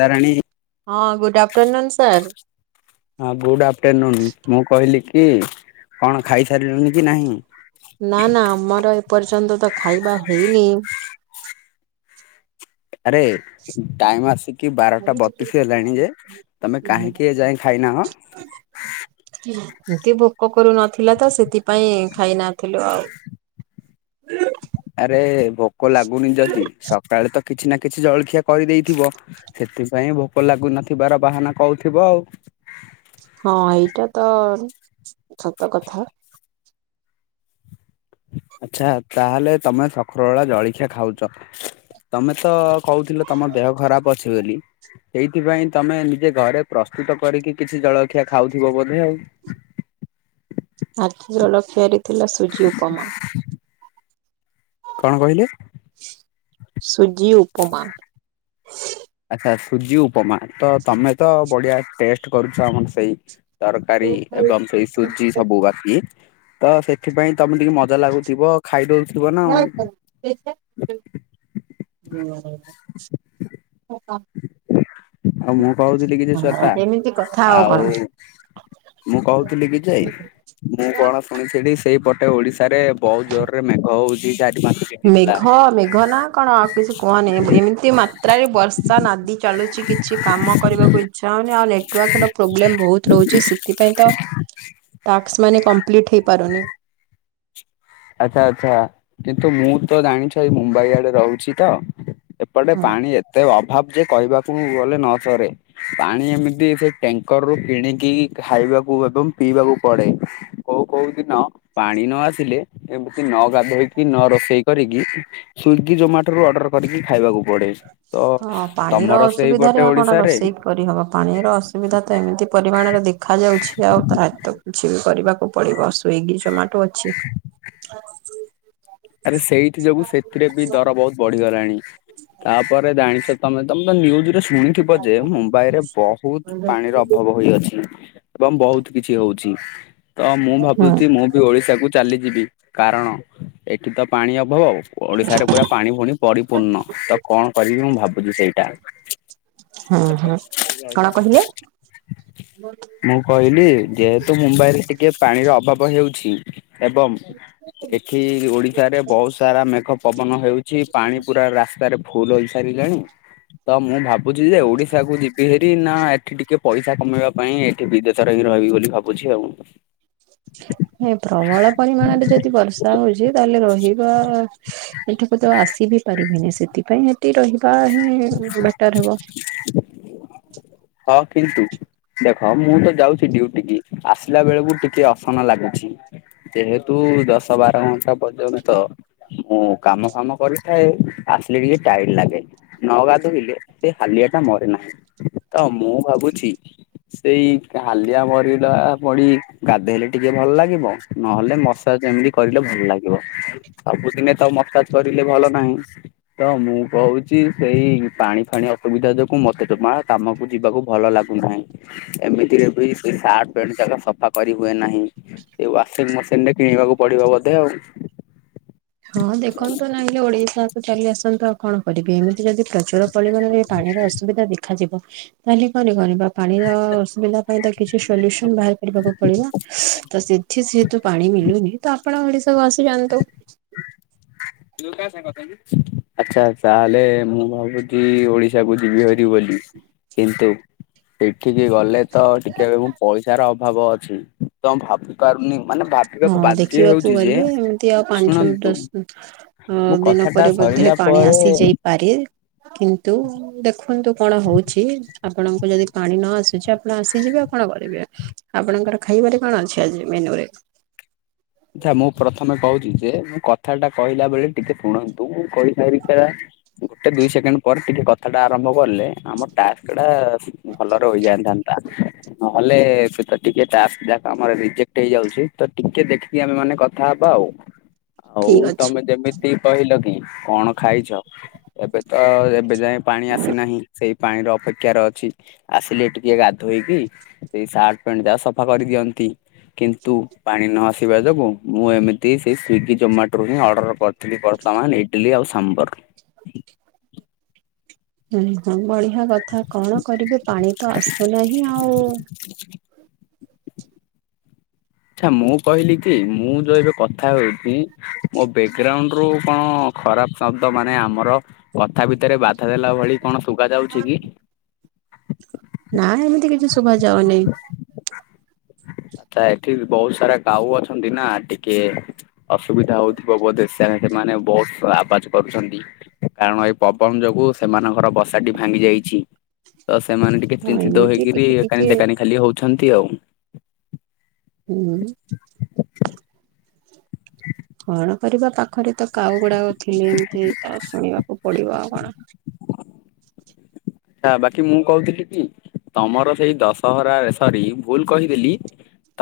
ତାରିଣୀ ହଁ good afternoon sir. ହଁ good afternoon ମୁଁ କହିଲି କି କଣ ଖାଇସାରିଲୁଣିି କି ନାହିଁ? ନା ନା ଆମର ଏପର୍ଯ୍ୟନ୍ତ ତ ଖାଇବା ହେଇନି। ଆରେ ଟାଇମ ଆସିକି ବାରଟା ବତିଶ ହେଲାଣି ଯେ। ତୁମେ କାହିଁକି ଏଯାଏ ଖାଇନାହ? ମୋତେ ଭୋକ କରୁନ ଥିଲା ତ ସେଥିପାଇଁ ଖାଇ ନଥିଲୁ ଆଉ। ଆରେ ଭୋକ ଲାଗୁନି ଯଦି ସକାଳେ ତ କିଛି ନା କିଛି ଜଳଖିଆ କରିଦେଇଥିବ? ସେଥିପାଇଁ ଭୋକ ଲାଗୁନଥିବାର ବାହାନା କହୁଥିବ ଆଉ। ହଁ ଏଇଟା ତ ସତ କଥା। ଆଚ୍ଛା ତାହେଲେ ତମେ ସକର ବେଳା ଜଳଖିଆ ଖାଉଛ। ତମେ ତ କହୁଥିଲ ତମ ଦେହ ଖରାପ ଅଛି ବୋଲି। ସେଇଥିପାଇଁ ତମେ ନିଜେ ଘରେ ପ୍ରସ୍ତୁତ କରିକି କିଛି ଜଳଖିଆ ଖାଉଥିବ ବୋଧେ ଆଉ। ଆଜି ଜଳଖିଆରେ ଥିଲା ସୁଜି, ଉପମା। କଣ କହିଲେ? ସୁଜି, ଉପମା। ଆଚ୍ଛା ସୁଜି, ଉପମା ତ ତମେ ତ ବଢିଆ ଟେଷ୍ଟ କରୁଛ ଆମର ସେଇ। ତରକାରୀ ଏବଂ ସେଇ ସୁଜି ସବୁ ବାକି ତ ସେଥିପାଇଁ ତମେ ଟିକେ ମ ମଜା ଲାଗୁଥିବ ଖାଇଦଉଥିବ ନା ଆଉ। [inaudible] ଆଉ ମୁଁ କହୁଥିଲି କି ଯେ ହଁ ଶ୍ୱେତା ଏମିତି କଥା କଣ। ଆଉ। ମୁଁ କହୁଥିଲି କି ଯେ। ମୁଁ କଣ ଶୁଣିଛି ସେଇଠି ସେଇପଟେ ଓଡିଶାରେ ବହୁତ ଜୋରରେ ମେଘ ହଉଛି ଚାରି, ପାଞ୍ଚ ଦିନ ହେଲା ମେଘ ମେଘ ନା କଣ ଆଉ କିଛି କୁହନି ଏ-ଏମିତି ମା ତ୍ରାରେ ବର୍ଷା ନାଦି ଚାଲୁଛି କିଛି କାମ କରିବାକୁ ଇଚ୍ଛା ହଉନି ଆଉ ନେଟୱାର୍କର ପ୍ରୋବ୍ଲେମ ବହୁତ ରହୁଛି ଶୀ ସେଥିପାଇଁ ତ ଟାକ୍ସ ମାନେ କମ୍ପ୍ଲିଟ ହେଇପାରୁନି। ଆଚ୍ଛା ଆଚ୍ଛା କିନ୍ତୁ ମୁଁ ତ ଜାଣିଛ ଏଇ ମୁମ୍ବାଇ ଆଡେ ରହୁଛି ତ। ଏପଟେ ହଁ ପାଣି ଏତେ ଅଭାବ ଯେ କହିବାକୁ ଗଲେ ନସରେ। ପାଣି ଏମିତି ସେ ଟ୍ୟାଙ୍କର ରୁ କିଣିକି ଖାଇବାକୁ ଏବଂ ପିଇବାକୁ ପଡେ। କୋଉ କୋଉ ଦିନ ପାଣି ନ ଆସିଲେ। ଏମିତି ନ ଗାଧେଇକି ନ ରୋଷେଇ କରିକି। ସ୍ଵିଗି, ଜୋମାଟୋରୁୁ ଅର୍ଡର କରିକି ଖାଇବାକୁ ପଡ଼େ। ହଁ ପାଣିର ଅସୁବିଧାରେ ଆଉ କଣ ଓଡିଶାରେ ରୋଷେଇ କରିହବ ପାଣିର ଅସୁବିଧା ତ ଏମିତି ପରିମାଣରେ ଦେ ଖାଯାଉଛି ଆଉ ତା ଏ ତ କିଛି ବି କରିବାକୁ ପଡିବ ସ୍ବିଗି, ଜୋମାଟୋ ଅଛି। ଆରେ ସେଇଥି ଯୋଗୁ ସେଥିରେ ବି ଦର ବହୁ ବଢିଗଲାଣି ତାପରେ ଜାଣିଛ ତମେ ତମେ ତ ନିଉଜରେ ଶୁଣିଥିବ ଯେ ମୁମ୍ବାଇ ରେ ବହୁତ ପାଣିର ଅଭାବ ହୋଇଅଛି। ଏବଂ ବହୁତ କିଛି ହଉଛି ତ ମୁଁ ହୁଁ ଭାବୁଛି ମୁଁ ବି ଓଡିଶାକୁ। ଚାଲିଯିବି କାରଣ। ଏଠି ତ ପାଣି ଅଭାବ। ଓଡିଶାରେ ପୁରା ପାଣି ଫୁଣି ପରିପୂର୍ଣ୍ଣ ତ କଣ କରିବି ମୁଁ ଭାବୁଛି ସେଇଟା। ହୁଁ ହୁଁ। କଣ କହିଲେ? [inaudible] ମୁଁ କହିଲି ଯେହେତୁ ମୁମ୍ବାଇ ରେ ଟିକେ ପାଣିର ଅଭାବ ହେଉଛି। ଏବଂ ଏଠି। ଓଡିଶାରେ ବହୁତ ସାରା ମେଘ, ପବନ ହେଉଛି ପାଣି ପୁରା ରାସ୍ତାରେ ଫୁଲ ହେଇସାରିଲାଣି। ତ ମୁଁ ଭାବୁଛି ଯେ ଓଡିଶା କୁ ଯିବି ହେ ଏଠି ନା ଏଠି ଟିକେ ପଇସା କମେଇବା ପାଇଁ ଏଠି ବିଦେଶରେ ହିଁ ରହିବି ବୋଲି ଭାବୁଛି ଆଉ। ଏ ପ୍ରବଳ ପରିମାଣରେ ଯଦି ବର୍ଷା ହଉଛି ତାହେଲେ ରହି ବା ଏଠିକୁ ତ ଆସି ବିି ପାରିବିନି ସେଥିପାଇଁ ସେଠି ରହିବା ହିଁ। ଉଚି ବେଟର ହେବ। ହଁ କିନ୍ତୁ। ଦେଖ ମୁଁ ତ ଯାଉଛି ଡିଉଟିକି ଆସିଲା ବେଳକୁ ଟିକେ ଅସନା ଲାଗୁଛି। ଯେହେତୁ ଦଶ ବାର ଘଣ୍ଟା ପର୍ଯ୍ୟନ୍ତ। ହଁ କାମ ଫାମ କରିଥାଏ ଆସିଲେ ଟିକେ ଟାଇଡ୍ ଲାଗେ। ନ ଗାଧଇଲେ ସେ ହାଲିଆ ଟା ମରେ ନାହିଁ ତ ମୁଁ ଭାବୁଚି ସେଇ ହାଲିଆ ମରିଲା ପଡି ଗାଧେଇଲେ ଟିକେ ଭଲ୍ ଲାଗିବ। ନହେଲେ ମସାଜ୍ ଏମିତି କରିଲେ ଭଲ ଲାଗିବ। ସବୁଦିନେ ତ ମସାଜ୍ କରିଲେ ଭଲ ନାହିଁ ତ ମୁଁ କହୁଚି ସେଇ ପାଣି ଫାଣି ଅସୁବିଧା ଯୋଗୁ ମତେ ଜମା କାମକୁ ଯିବାକୁ ଭଲ ଲାଗୁନାହିଁ। ଏମିତିରେ ବି ସେ ସାର୍ଟ ପ୍ୟାଣ୍ଟ ଯାକ ସଫା କରି ହୁଏ ନାହିଁ। ସେଇ ୱାସିଂ ମେସିନ୍ ଟେ କିଣିବାକୁ ପଡିବ ବୋଧେ ଆଉ। ହଁ ଦେଖନ୍ତୁ ନହଲେ ଓଡିଶାକୁ ଚାଲିଆସନ୍ତୁ ଆଉ କଣ କରିବେ ଏମିତି ଯଦି ପ୍ରଚୁର ପରିମାଣରେ ପାଣିର ଅସୁବିଧା ଦେଖାଯିବ ତାହେଲେ [unintelligible] ପାଣିର ଅସୁବିଧା ପାଇଁ ତ କିଛି ସଲ୍ୟୁସନ୍ ବାହାର କରିବାକୁ ପଡିବ ତ ସେଠି ଯେହେତୁ ପାଣି ମିଳୁନି ତ ଆପଣ ଓଡିଶାକୁ ଆସିଯାଆନ୍ତୁ। [unintelligible] ଆଚ୍ଛା ତାହେଲେ ମୁଁ ଭାବୁଚି ଓଡିଶାକୁ ଯିବି ହାରି ବୋଲି। କିନ୍ତୁ ସେଠିକି ଗଲେ ତ ଟିକେ ଏବେ ମୁଁ ପଇସାର ଅଭାବ ଅଛି ତ ମୁଁ ଭାବୁ ହଁ ଦେଖିବାକୁ ଯେ ଗଲି ଏମିତି ଆଉ ପାଞ୍ଚ ଶୁଣନ୍ତୁ ଦଶ୍ ଅ- ମୋ କଥାଟା ଦିନପରେ ବୋଧେ ସରିଲା ପାଣି ପରେ ଆସିଯାଇ ପାରେ କିନ୍ତୁ ଦେଖନ୍ତୁ କଣ ହଉଚି। ଆପଣଙ୍କୁ ଯଦି ପାଣି ନ ଆସୁଚି ଆପଣ ଆସିଯିବେ ଆଉ କଣ କରିବେ। ଆପଣଙ୍କର ଖାଇବାରେ କଣ ଅଛି ଆଜି ମେନୁରେ? ଯାହା ମୁଁ ପ୍ରଥମେ କହୁଚି ଯେ ମୁଁ କଥାଟା କହିଲା ବେଳେ ଟିକେ ଶୁଣ ନ୍ତୁ କହି ସାରିକା ଗୋଟେ ଦୁଇ ସେକେଣ୍ଡ୍ ପରେ ଟିକେ କଥାଟା ଆରମ୍ଭ କଲେ ଆମ ଟାସ୍କଟା ଭଲରେ ହୋଇଯାଇଥାନ୍ତା। ନହେଲେ ସେ ତ ଟିକେ ଟାସ୍କ୍ ଯାକ ଆମର ରିଜେକ୍ଟ୍ ହେଇଯାଉଚି ତ ଟିକେ ଦେଖ୍ ଆମେମାନେ କଥା ହବା ଆଉ- ଆଉ ଠିକ ଅଛି। ତମେ ଯେମି ତି କହିଲ କି କଣ ଖାଇଚ ଏବେ ତ ଏବେ ଯାଏ ପାଣି ଆସିନାହିଁ ସେଇ ପାଣିର ଅପେକ୍ଷାରେ ଅଛି ଆସିଲେ ଟିକେ ଗାଧୋଇକି ଏଇ ସାର୍ଟ ପ୍ୟାଣ୍ଟ୍ ଯାକ ସଫା କରିଦିଅନ୍ତି କିନ୍ତୁ ପାଣି ନ ଆସ୍ ଥିବା ଯୋଗୁଁ ମୁଁ ଏମିତି ସେ ସ୍ଵିଗି ଜୋମାଟୋରୁ ହିଁ ଅର୍ଡର କରି ଥିଲି ବର୍ତ୍ତମାନ ଇଡିଲି ଆଉ ସାମ୍ବର୍। ଓ -ହଁ ବଢିଆ କଥା କଣ କରିବେ ପାଣି ତ ଆସୁ ନାହିଁ ଆଉ ଆଚ୍ଛା ମୁଁ କହିଲି କି ମୁଁ ଯଉ ଏବେ କଥା ହଉଚି ମୋ ବେଗଗ୍ରାଉଣ୍ଡରୁ କଣ ଖରାପ୍ ଶବ୍ଦ ମାନେ ଆମର କଥା ଭିତରେ ବାଧା ଦେଲା ଭଳି କଣ ଶୁବା ଯାଉଚି କି? ନା ଏମିତି କିଛି ଶୁବା ଯାଉନି। ପ୍ରାୟେ ଏଠି ବହୁତ୍ ସାରା କାଉ ଅଛନ୍ତି ନା ଟିକେ ଅସୁବିଧା ହଉଥିବ ବୋଧେ ସେ-ସେମାନେ ବହୁତ୍ ଆବାଜ୍ କରୁଚନ୍ତି। କାରଣ ଏଇ ପବନ ଯୋଗୁ ସେମାନଙ୍କର ବସାଟି ଭାଙ୍ଗି ଯାଇଚି। ତ ସେମାନେ ଟିକେ ହଁ ଚିନ୍ତିତ ଏମିତି ହେଇକିରି ଟିକେ ଟିକେ ଏକାନି ସେକାନି ଖାଲି ହଉଛନ୍ତି ଆଉ। ହୁଁ। କଣ କରିବା ପାଖରେ ତ କାଉଗୁଡାକ ଥିଲେ ଏମିତି ଆଉ ଶୁଣିବାକୁ ପଡିବ ଆଉ କଣ। ହେ ବାକି ମୁଁ କହୁଥିଲି କି ତମର ସେଇ ଦଶହରାରେ ସରି ଭୁଲ କହିଦେଲି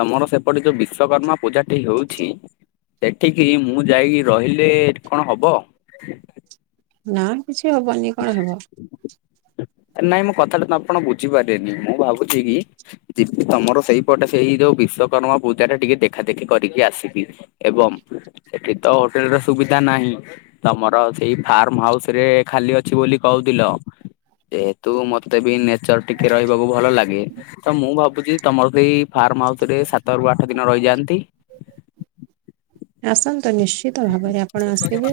ତମର ସେପଟେ ଯଉ ବିଶ୍ଵକର୍ମା ପୂଜାଟି ହେଉଛି ଏଠିକି ମୁଁ ଯାଇକି ରହିଲେ କଣ ହବ? ନା କିଛି ହବନି କଣ ହବ। ନାଇଁ ମୋ କଥାଟା ତ ଆପଣ ବୁଝିପାରିଲେନି ମୁଁ ଭାବୁଛି କି ଯିବି ତମର ସେଇପଟେ ସେଇ ଯୋଉ ବିଶ୍ଵକର୍ମା ପୂଜାଟା ଟିକେ ଦେଖା ଦେଖି କରିକି ଆସିବି। ଏବଂ ସେଠି ତ ହୋଟେଲ ର ସୁବିଧା ନାହିଁ ତମର ସେଇ ଫାର୍ମହାଉସରେ ଖାଲି ଅଛି ବୋଲି କହୁଥିଲ ଯେହେତୁ ମତେ ବି ନେଚର ଟିକେ ରହିବାକୁ ଭଲ ଲାଗେ ତ ମୁଁ ଭାବୁଛି ତମର ସେଇ ଫାର୍ମ ହାଉସରେ ସାତ ରୁ ଆଠ ଦିନ ରହିଯାଆନ୍ତି। ଆସନ୍ତୁ ନିଶ୍ଚିତ ଭାବରେ ଆପଣ ଆସିବେ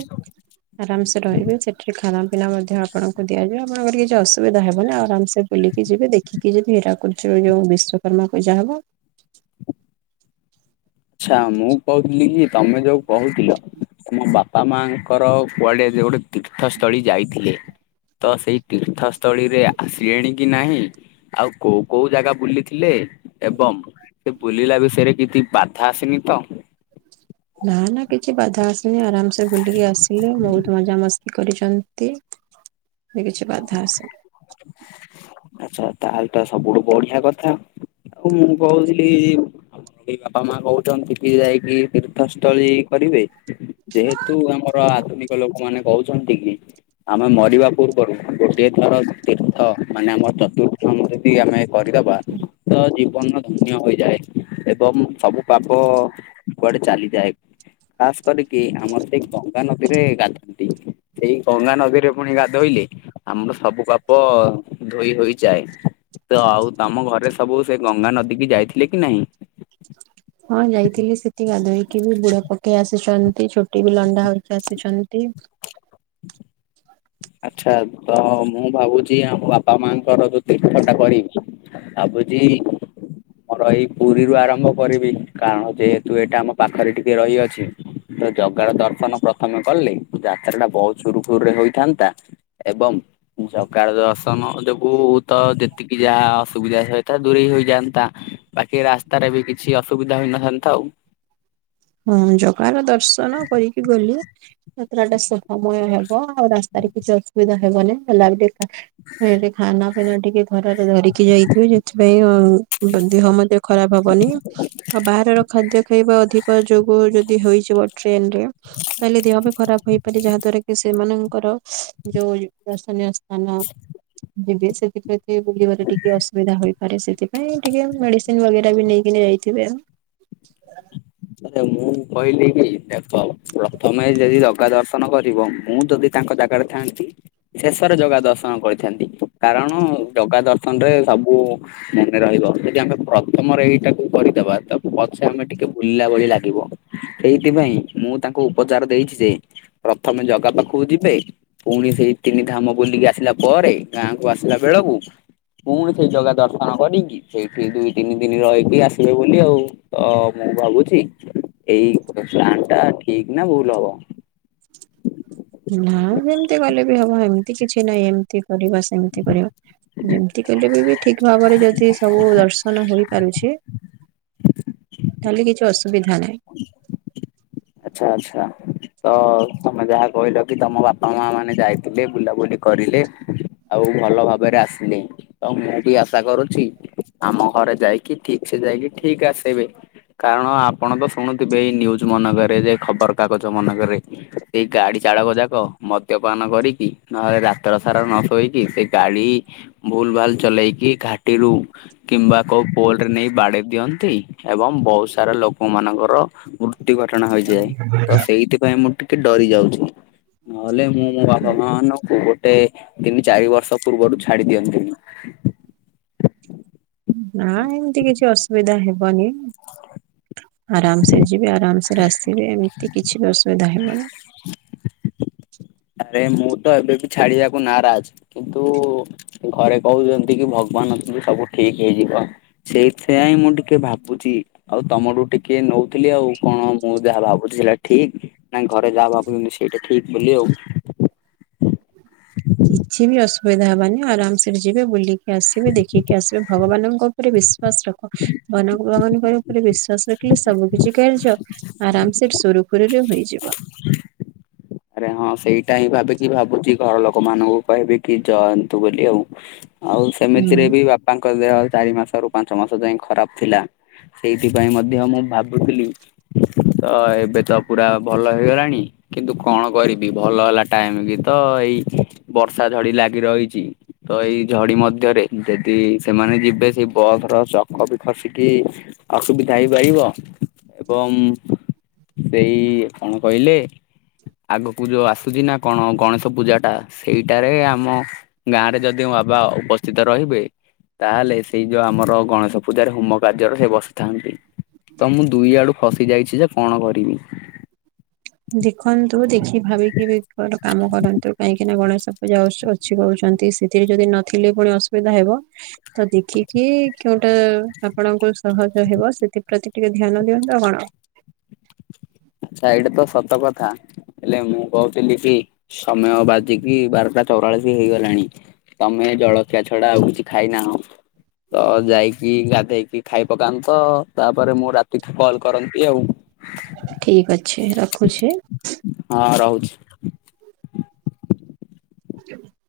ଆରାମସେ ରହିବେ ସେଠି ଖାନା ପିନା ମଧ୍ୟ ଆପଣଙ୍କୁ ଦିଆଯିବ ଆପଣଙ୍କର କିଛି ଅସୁବିଧା ହେବନି ଆରାମସେ ବୁଲିକି ଯିବେ ଦେଖିକି ଯବେ ହୀରାକୁଦରେ ଯୋଉ ବିଶ୍ଵକର୍ମା ପୂଜା ହବ। ଆଚ୍ଛା ମୁଁ କହୁଥିଲି କି ତମେ ଯୋଉ କହୁଥିଲ ତମ ବା ପାମାଙ୍କର କୁଆଡେ ଯଉ ଗୋଟେ ତୀର୍ଥସ୍ଥଳୀ ଯାଇଥିଲେ ତ ସେଇ ତୀର୍ଥସ୍ଥଳୀରେ ଆସିଲେଣି କି ନାହିଁ? ଆଉ କୋଉ କୋଉ ଜାଗା ବୁଲିଥିଲେ? ଏବଂ ସେ ବୁଲିଲା ବିଷୟରେ କିଛି ବାଧା ଆସିନି ତ? ନା ନା କିଛି ବାଧା ଆସନି ଆରାମସେ ବୁଲିକି ଆସିଲେ ମୁଁ ମଜାମସ୍ତି କରିଚନ୍ତି କିଛି ବାଧା ଆସିନି। ଆଛା ତାହେଲେ ତ ସବୁଠୁ ବଢିଆ କଥା ଆଉ ମୁଁ କହୁଥିଲି ଆମର ବାପା ମା କହୁଛନ୍ତି କି ଯାଇକି ତୀର୍ଥସ୍ଥଳୀ କରିବେ ଯେହେତୁ ଆମର ଆଧୁନିକ ଲୋକ ମାନେ କହୁଛନ୍ତି କି ଆମେ ମରିବା ପୂର୍ବରୁ ଗୋଟିଏ ଥର ତୀର୍ଥ ମାନେ ଆମ ଚତୁର୍ଥମ ଯଦି ଆମେ କରିଦବା ତ ଜୀବନ ଧନ୍ୟ ହୋଇଯାଏ ଏବଂ ସବୁ ପାପ ଅ କୁଆଡେ ଚାଲିଯାଏ ଖାସ କରିକି ଆମର ସେଇ ଗଙ୍ଗା ନଦୀରେ ଗାଧନ୍ତି। ସେଇ ଗଙ୍ଗା ନଦୀରେ ପୁଣି ଗାଧୋଇଲେ ଆମର ସବୁ ପାପ ଅ ଧୋଇ ହୋଇଯାଏ ତ ଆଉ ତମ ଘରେ ସବୁ ସେ ଗଙ୍ଗା ନଦୀ କି ଯାଇଥିଲେ କି ନାହିଁ? ହଁ ଯାଇଥିଲି ସେଠି ଗାଧୋଇକି ବି ବୁଡ ପକେଇ ଆସିଚନ୍ତି ଛୋଟି ବି ଲଣ୍ଡା ହଉକି ଆସିଚନ୍ତି। ଆଚ୍ଛା ତ ମୁଁ ଭାବୁଛି ଆମ ବାପା ମାଙ୍କର ଯୋଉ ତୀର୍ଥ ଟା କରିବି ଭାବୁଚି ଇ ମୋର ଏଇ ପୁରୀରୁ ଆରମ୍ଭ କରିବି କାରଣ ଯେହେତୁ ଏଇଟା ଆମ ପାଖରେ ଟିକେ ରହିଅଛି ତ ଜଗାର ଦର୍ଶନ ପ୍ରଥମେ କଲେ ଯାତ୍ରା ଟା ବହୁତ ସୁରୁଖୁରୁରେ ହେଇଥାନ୍ତ ତା ଏବଂ [unintelligible] ଜଗା ଦର୍ଶନ ଯୋଗୁ ତ ଯେତିକି ଯାହା ଅସୁବିଧା ସିଏ ତ ଦୂରେଇ ହେଇଯାଆନ୍ତା ବାକି ରାସ୍ତାରେ ବି କିଛି ଅସୁବିଧା ହୋଇନଥାନ୍ତା ଆଉ। ହଁ ଜଗାର ଦର୍ଶନ କରିକି ଗଲେ ଯାତ୍ରା ଟା ଶୁଭମୟ ହେବ ଆଉ ରାସ୍ତାରେ କିଛି ଅସୁବିଧା ହେବନି ହେଲା ବି [unintelligible] ମେବି ଖାନା ପିନା ଟିକେ ଘରର ଧରିକି ଯାଇଥିବେ ସେଥିପାଇଁ ଦେହ ମଧ୍ୟ ଖରାପ ହବନି। ଆଉ ବାହାରର ଖାଦ୍ୟ ଖାଇବା ଅଧିକ ଯୋଗୁ ଯଦି ହେଇଯିବ ଟ୍ରେନ ରେ କାଲି ଦେହ ବି ଖରାପ ହେଇପାରି ଯାହା ଦ୍ଵାରା କି ସେମାନଙ୍କର ଯୋଉ ଦର୍ଶନୀୟ ସ୍ଥାନ ଯିବେ ସେଥିପ୍ରତି ବୁଲିବାରେ ଟିକେ ଅସୁବିଧା ହେପାରେ ସେଥିପାଇଁ ଟିକେ ମେଡ଼ି [unintelligible] ବଗେରା ବି ନେଇକି ନେଇ ଯାଇଥିବେ ଆଉ। ଆରେ ମୁଁ କହିଲି କି ଦେଖ ପ୍ରଥମେ ଯଦି ଜଗା ଦର୍ଶନ କରିବ ମୁଁ ଯଦି ତାଙ୍କ ଜାଗାରେ ଥାନ୍ତି ଶେଷରେ ଯୋଗା ଦର୍ଶନ କରିଥାନ୍ତି। କାରଣ ଜଗା ଦର୍ଶନ ରେ ସ ବୁ ମନେ ରହିବ ଯଦି ଆମେ ପ୍ରଥମରେ ଏଇଟାକୁ କରିଦେବା ତ ପଛେ ଆମେ ଟିକେ। ବୁଲିଲା ଭଳି ଲାଗିବ ସେଇଥିପାଇଁ ମୁଁ ତାଙ୍କୁ ପଚାରି ଦେଇଛି ଯେ। ପ୍ରଥମେ ଜଗା ପାଖକୁ ଯିବେ। ପୁଣି ସେଇ ତିନି ଧାମ ବୁଲିକି ଆସିଲା ପରେ ଗାଁକୁ ଆସିଲା ବେଳକୁ। ପୁଣି ସେଇ ଜାଗା ଦର୍ଶନ କରିକି। ସେଇଠି ଦୁଇ ତିନି ଦିନ ରହିକି ଆସିବେ ବୋଲି ଆଉ ତ। ମୁଁ ଭାବୁଛି ଏଇ ଷ୍ଟା ଟା ଠିକ ନା ଭୁଲ ହବ। ନା ଏମତି ଗଲେ ବି ହବ ଏମିତି କିଛି ନହିଁ ଏମିତି କରିବା ସେମିତି କରିବା। ଯେମିତି କଲେ ବି ବି ଠିକ ଭାବରେ ଯଦି ସବୁ ଦର୍ଶନ ହେଇପାରୁଛି। ତାହେଲେ କିଛି ଅସୁବିଧା ନାହିଁ। ଆଚ୍ଛା ଆଚ୍ଛା ତ ତମେ ଯାହା କହିଲ କି ତମ ବାପା ମା ମାନେ ଯାଇ ଥିଲେ ବୁଲାବୁଲି କରିଲେ ଆଉ ଭଲ ଭାବରେ ଆସିଲେ। ତ ମୁଁ ବି ଆଶା କରୁଛି ଆମ ଘରେ ଯାଇକି ଠିକ ସେ ଯାଇକି ଠିକ ଆସବେ। କାରଣ ଆପଣ ତ ଶୁଣୁଥିବେ ଏଇ ନିନ୍ୟୁଜ ମନେଗରେ ଯେ ଖବର କାଗଜ ମନେଗରେ। ସେଇ ଗାଡି ଚାଳକ ଯାକ ମଦ୍ୟପାନ କରିକି ନହେଲେ ରାତର ସାରା ନ ଶୋଇକି ସେ ଗାଡି। ଭୁଲ ଭାଲ ଚଲେଇକି ଘାଟିରୁ। କିମ୍ବା କୋଉ ପୋଲ୍ ରେ ନେଇ ବାଡ଼େଇ ଦିଅନ୍ତି। ଏବଂ ବହୁ ସାରା ଲୋକମାନଙ୍କର। ମୃତ୍ୟୁ ଘଟଣା ହେଇଯାଏ ତୋ ସେଇଥି ପାଇଁ ମୁଁ ଟିକେ ଡରି ଯାଉଛି ନ ହେଲେ ମୁଁ ମୁଁ ବାପା ମା ମାନଙ୍କୁ ଗୋଟେ ତିନି ଚାରି ବର୍ଷ ପୂର୍ବରୁ ଛାଡି ଦିଅନ୍ତିଣି। ନା ଏମିତି କିଛି ଅସୁବିଧା ହେବନି। ଆରାମ ସେ ଯିବେ ଆରମ ସେ ରେ ଆସିବେ ଏମତି କିଛି ବି ଅସୁବିଧା ହେବନି। ଆରେ ମୁଁ ତୋ ଏବେ ବି ଛାଡିବାକୁ ନାରାଜ୍ କିନ୍ତୁ। ଘରେ କହୁଛନ୍ତି କି ଭଗବାନ୍ ଅଛନ୍ତି ସବୁ ଠିକ୍ ହେଇଯିବ। ସେଇଥି ପାଇଁ ମୁଁ ଟିକେ ଭାବୁଛି। ଆଉ ତମଠୁ ଟିକେ ନଉଥିଲି ଆଉ କଣ ମୁଁ ଯାହା ଭାବୁଛି ସେଟା ଠିକ୍। ନାଇଁ ଘରେ ଯାହା ଭାବୁଛନ୍ତି ସେଇଟା ଠିକ୍ ବୋଲି ଆଉ। କିଛି ବି ଅସୁବିଧା ହେବନି ଆରମସେ ରେ ଯିବେ ବୁଲିକି ଆସିବେ ଦେଖକି ଆସିବେ ଭଗବାନଙ୍କ ରେ ବିଶ୍ବାସ ରଖ ଭଗବାନଙ୍କ ବିଶ୍ୱାସ ରହିଲେ ସବୁ କିଛି କାର୍ଯ୍ୟ ଆରାମ ସେ ସୁରୁଖୁରୁ ରେ ହେଇଯିବ। ଆରେ ହିଁ ସେଇଟା ହିଁ ଭାବିକି ଭାବୁଛି ଘର ଲୋକ ମାନଙ୍କୁ କହିବି କି ଯାଆନ୍ତୁ ବୋଲି ଆଉ। ଆଉ ସେମିତି ରେ ହୁଁ। ବି ବାପାଙ୍କ ଦେହ ଚାରି ମାସରୁ ପାଞ୍ଚ ମାସ ଯାଏଁ ଖରାପ ଥିଲା। ସେଇଥି ପାଇଁ ମଧ୍ୟ ମୁଁ ଭାବୁଥିଲି। ତୋ ଏବେ ତୋ ପୁରା ଭଲ ହେଇଗଲାଣି। କିନ୍ତୁ କଣ କରିବି ଭଲ ହେଲା ଟାଇମ ବି ତୋ ଏଇ ବର୍ଷା ଖୋଡ଼ି ଲାଗି ରହିଛି। ତୋ ଏଇ ଝୋଡି ମଧ୍ୟରେ ଯଦି ସେମାନେ ଯିବେ ସେଇ ବସର ଚକ ବି ଖସିକି ଅସୁବିଧା ହେଇପାରିବ ଏବଂ ସେଇ କଣ କହିଲେ? ଆଗକୁ ଯୋଉ ଆସୁଛି ନା କଣ ଗଣେଶ ପୂଜାଟା ସେଇଟା ରେ ଆମ। ଗାଁ ରେ ଯଦି ମୋ ବାବା ଉପସ୍ଥିତ ରହିବେ। ତା ହେଲେ ସେ ଯୋଉ ଆମର ଗଣେଶ ପୂଜାରେ ହୋମ କାର୍ଯ୍ୟ ରେ ସେ ବସିଥାନ୍ତି। ତୋ ମୁଁ ଦୁଇ ଆଡୁ ଫସି ଯାଇଛି ଯେ କଣ କରିବି। ଦେଖନ୍ତୁ ଦେଖି ଭାବିକିରି ବି କାମ କରନ୍ତୁ କାହିଁକି ନା ଗଣେଶ। ପୂଜା ଉତ୍ସବ ଅଛି କହୁଛନ୍ତି ସେଥିରେ ଯଦି ନ ଥିଲେ ପୁଣି ଅସୁବିଧା ହେବ। ତୋ ଦେଖିକି କେଉଁଟା ଆପଣଙ୍କୁ ସହଜ ହେବ ସେଥି ପ୍ରତି ଟିକେ ଧ୍ୟାନ ଦିଅନ୍ତୁ ଆଉ ଆପଣ। ସାଇଟା ତ ସତ କଥା। ହେଲେ ମୁଁ କହୁଥିଲି କି ସମୟ ବାଜିକି ବାରଟା ଚଉରାଳିଶି ହେଇ ଗଲାଣି। ତମେ ଜଳଖିଆ ଛଡ଼ା ଆଉ କିଛି ଖାଇନାହଁ? ତ ଯାଇକି ଗାଧେଇକି ଖାଇ ପକାନ୍ତ ତା ପରେ ମୁଁ ରାତିଠୁ କଲ କରନ୍ତି ଆଉ। ଠିକ୍ ଅଛି ରଖୁଛି। ହଁ ରହୁଛି। [inaudible]